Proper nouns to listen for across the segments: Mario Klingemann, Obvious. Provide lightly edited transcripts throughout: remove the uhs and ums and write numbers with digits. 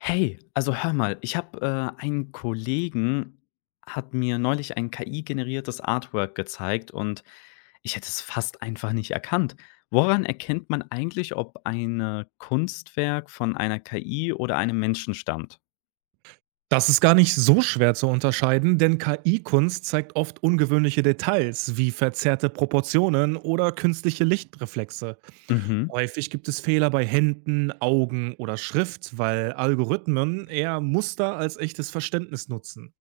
Hey, also hör mal, ich habe einen Kollegen, hat mir neulich ein KI-generiertes Artwork gezeigt, und ich hätte es fast einfach nicht erkannt. Woran erkennt man eigentlich, ob ein Kunstwerk von einer KI oder einem Menschen stammt? Das ist gar nicht so schwer zu unterscheiden, denn KI-Kunst zeigt oft ungewöhnliche Details wie verzerrte Proportionen oder künstliche Lichtreflexe. Mhm. Häufig gibt es Fehler bei Händen, Augen oder Schrift, weil Algorithmen eher Muster als echtes Verständnis nutzen.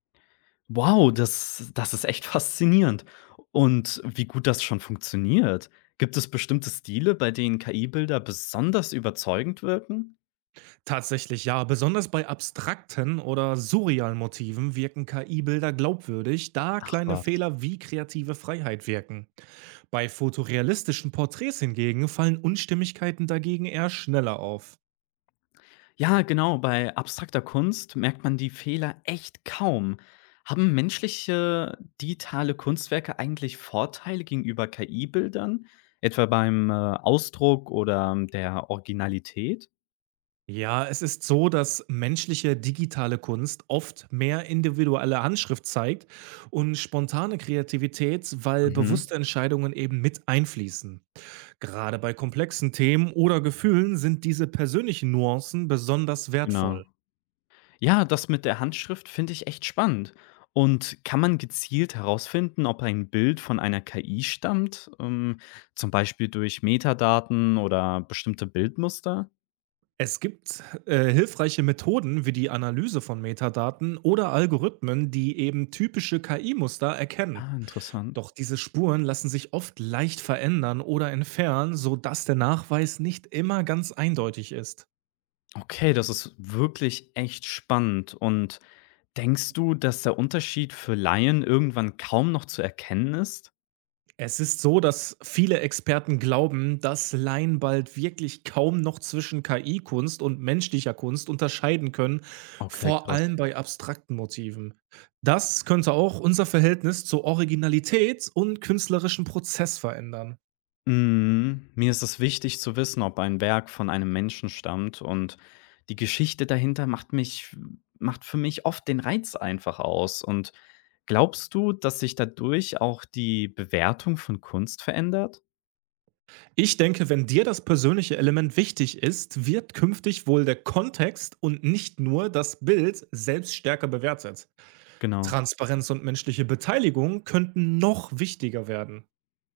Wow, das ist echt faszinierend. Und wie gut das schon funktioniert. Gibt es bestimmte Stile, bei denen KI-Bilder besonders überzeugend wirken? Tatsächlich ja. Besonders bei abstrakten oder surrealen Motiven wirken KI-Bilder glaubwürdig, da Ach kleine was. Fehler wie kreative Freiheit wirken. Bei fotorealistischen Porträts hingegen fallen Unstimmigkeiten dagegen eher schneller auf. Ja, genau. Bei abstrakter Kunst merkt man die Fehler echt kaum. Haben menschliche digitale Kunstwerke eigentlich Vorteile gegenüber KI-Bildern, etwa beim Ausdruck oder der Originalität? Ja, es ist so, dass menschliche digitale Kunst oft mehr individuelle Handschrift zeigt und spontane Kreativität, weil Mhm, bewusste Entscheidungen eben mit einfließen. Gerade bei komplexen Themen oder Gefühlen sind diese persönlichen Nuancen besonders genau. wertvoll. Ja, das mit der Handschrift finde ich echt spannend. Und kann man gezielt herausfinden, ob ein Bild von einer KI stammt, zum Beispiel durch Metadaten oder bestimmte Bildmuster? Es gibt hilfreiche Methoden wie die Analyse von Metadaten oder Algorithmen, die eben typische KI-Muster erkennen. Ah, interessant. Doch diese Spuren lassen sich oft leicht verändern oder entfernen, sodass der Nachweis nicht immer ganz eindeutig ist. Okay, das ist wirklich echt spannend. Und denkst du, dass der Unterschied für Laien irgendwann kaum noch zu erkennen ist? Es ist so, dass viele Experten glauben, dass Laien bald wirklich kaum noch zwischen KI-Kunst und menschlicher Kunst unterscheiden können, Okay, vor krass. allem bei abstrakten Motiven. Das könnte auch unser Verhältnis zur Originalität und künstlerischen Prozess verändern. Mhm. Mir ist es wichtig zu wissen, ob ein Werk von einem Menschen stammt, und die Geschichte dahinter macht mich macht für mich oft den Reiz einfach aus. Und glaubst du, dass sich dadurch auch die Bewertung von Kunst verändert? Ich denke, wenn dir das persönliche Element wichtig ist, wird künftig wohl der Kontext und nicht nur das Bild selbst stärker bewertet. Genau. Transparenz und menschliche Beteiligung könnten noch wichtiger werden.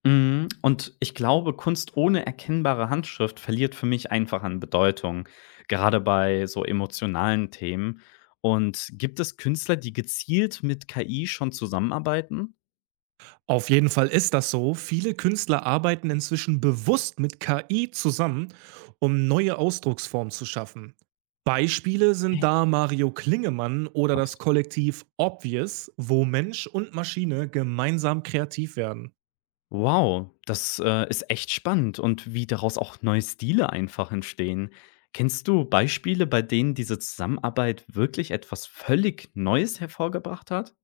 Mhm, und ich glaube, Kunst ohne erkennbare Handschrift verliert für mich einfach an Bedeutung, gerade bei so emotionalen Themen. Und gibt es Künstler, die gezielt mit KI schon zusammenarbeiten? Auf jeden Fall ist das so. Viele Künstler arbeiten inzwischen bewusst mit KI zusammen, um neue Ausdrucksformen zu schaffen. Beispiele sind da Echt? Mario Klingemann oder das Krass. Kollektiv Obvious, wo Mensch und Maschine gemeinsam kreativ werden. Wow, ist echt spannend, und wie daraus auch neue Stile einfach entstehen. Kennst du Beispiele, bei denen diese Zusammenarbeit wirklich etwas völlig Neues hervorgebracht hat?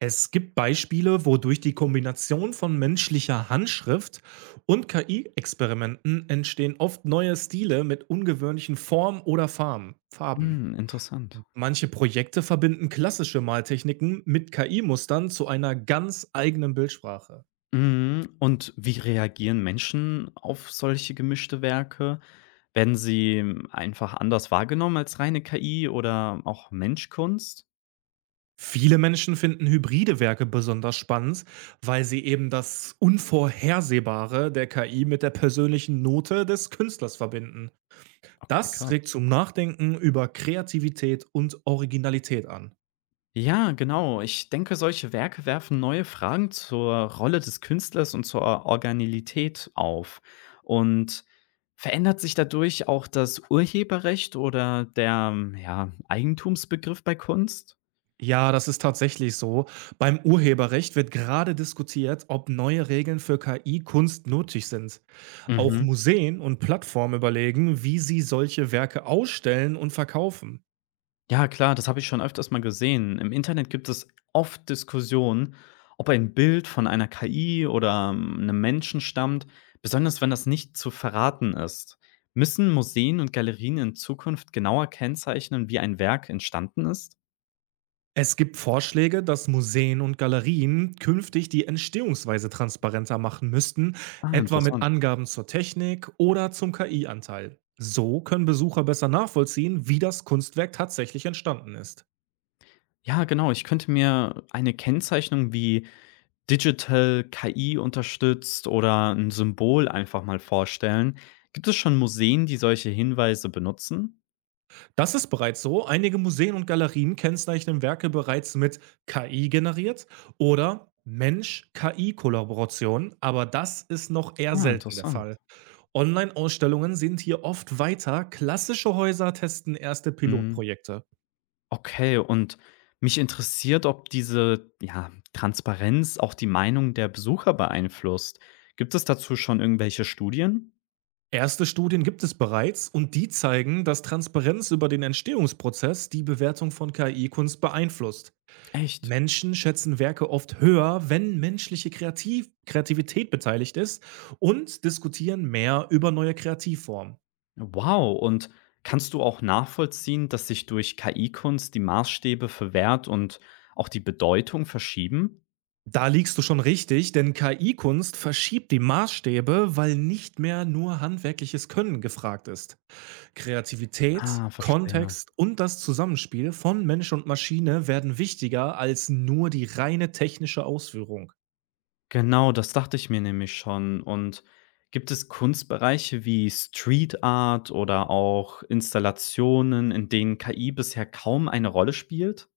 Es gibt Beispiele, wo durch die Kombination von menschlicher Handschrift und KI-Experimenten entstehen oft neue Stile mit ungewöhnlichen Formen oder Farben. Hm, interessant. Manche Projekte verbinden klassische Maltechniken mit KI-Mustern zu einer ganz eigenen Bildsprache. Mhm. Und wie reagieren Menschen auf solche gemischte Werke? Werden sie einfach anders wahrgenommen als reine KI oder auch Menschkunst? Viele Menschen finden hybride Werke besonders spannend, weil sie eben das Unvorhersehbare der KI mit der persönlichen Note des Künstlers verbinden. Okay, Das krass. regt zum Nachdenken über Kreativität und Originalität an. Ja, genau. Ich denke, solche Werke werfen neue Fragen zur Rolle des Künstlers und zur Organilität auf. Und verändert sich dadurch auch das Urheberrecht oder der, ja, Eigentumsbegriff bei Kunst? Ja, das ist tatsächlich so. Beim Urheberrecht wird gerade diskutiert, ob neue Regeln für KI Kunst nötig sind. Auch Mhm. Museen und Plattformen überlegen, wie sie solche Werke ausstellen und verkaufen. Ja, klar, das habe ich schon öfters mal gesehen. Im Internet gibt es oft Diskussionen, ob ein Bild von einer KI oder einem Menschen stammt, besonders wenn das nicht zu verraten ist. Müssen Museen und Galerien in Zukunft genauer kennzeichnen, wie ein Werk entstanden ist? Es gibt Vorschläge, dass Museen und Galerien künftig die Entstehungsweise transparenter machen müssten, Ah, etwa mit interessant. Angaben zur Technik oder zum KI-Anteil. So können Besucher besser nachvollziehen, wie das Kunstwerk tatsächlich entstanden ist. Ja, genau. Ich könnte mir eine Kennzeichnung wie Digital KI unterstützt oder ein Symbol einfach mal vorstellen. Gibt es schon Museen, die solche Hinweise benutzen? Das ist bereits so. Einige Museen und Galerien kennzeichnen Werke bereits mit KI generiert oder Mensch-KI-Kollaboration, aber das ist noch eher Ah, selten der interessant. Fall. Online-Ausstellungen sind hier oft weiter. Klassische Häuser testen erste Mhm. Pilotprojekte. Okay, und mich interessiert, ob diese, ja, Transparenz auch die Meinung der Besucher beeinflusst. Gibt es dazu schon irgendwelche Studien? Erste Studien gibt es bereits und die zeigen, dass Transparenz über den Entstehungsprozess die Bewertung von KI-Kunst beeinflusst. Echt? Menschen schätzen Werke oft höher, wenn menschliche Kreativität beteiligt ist und diskutieren mehr über neue Kreativformen. Wow, und kannst du auch nachvollziehen, dass sich durch KI-Kunst die Maßstäbe für Wert und auch die Bedeutung verschieben? Da liegst du schon richtig, denn KI-Kunst verschiebt die Maßstäbe, weil nicht mehr nur handwerkliches Können gefragt ist. Kreativität, Ah, verstehe. Kontext und das Zusammenspiel von Mensch und Maschine werden wichtiger als nur die reine technische Ausführung. Genau, das dachte ich mir nämlich schon. Und gibt es Kunstbereiche wie Street Art oder auch Installationen, in denen KI bisher kaum eine Rolle spielt?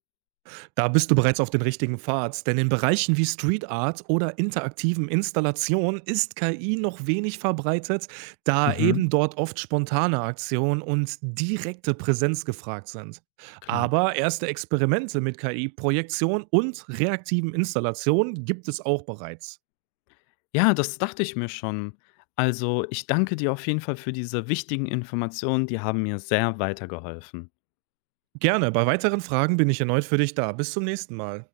Da bist du bereits auf den richtigen Pfad, denn in Bereichen wie Street Art oder interaktiven Installationen ist KI noch wenig verbreitet, da Mhm, eben dort oft spontane Aktionen und direkte Präsenz gefragt sind. klar. Aber erste Experimente mit KI-Projektion und reaktiven Installationen gibt es auch bereits. Ja, das dachte ich mir schon. Also, ich danke dir auf jeden Fall für diese wichtigen Informationen, die haben mir sehr weitergeholfen. Gerne, bei weiteren Fragen bin ich erneut für dich da. Bis zum nächsten Mal.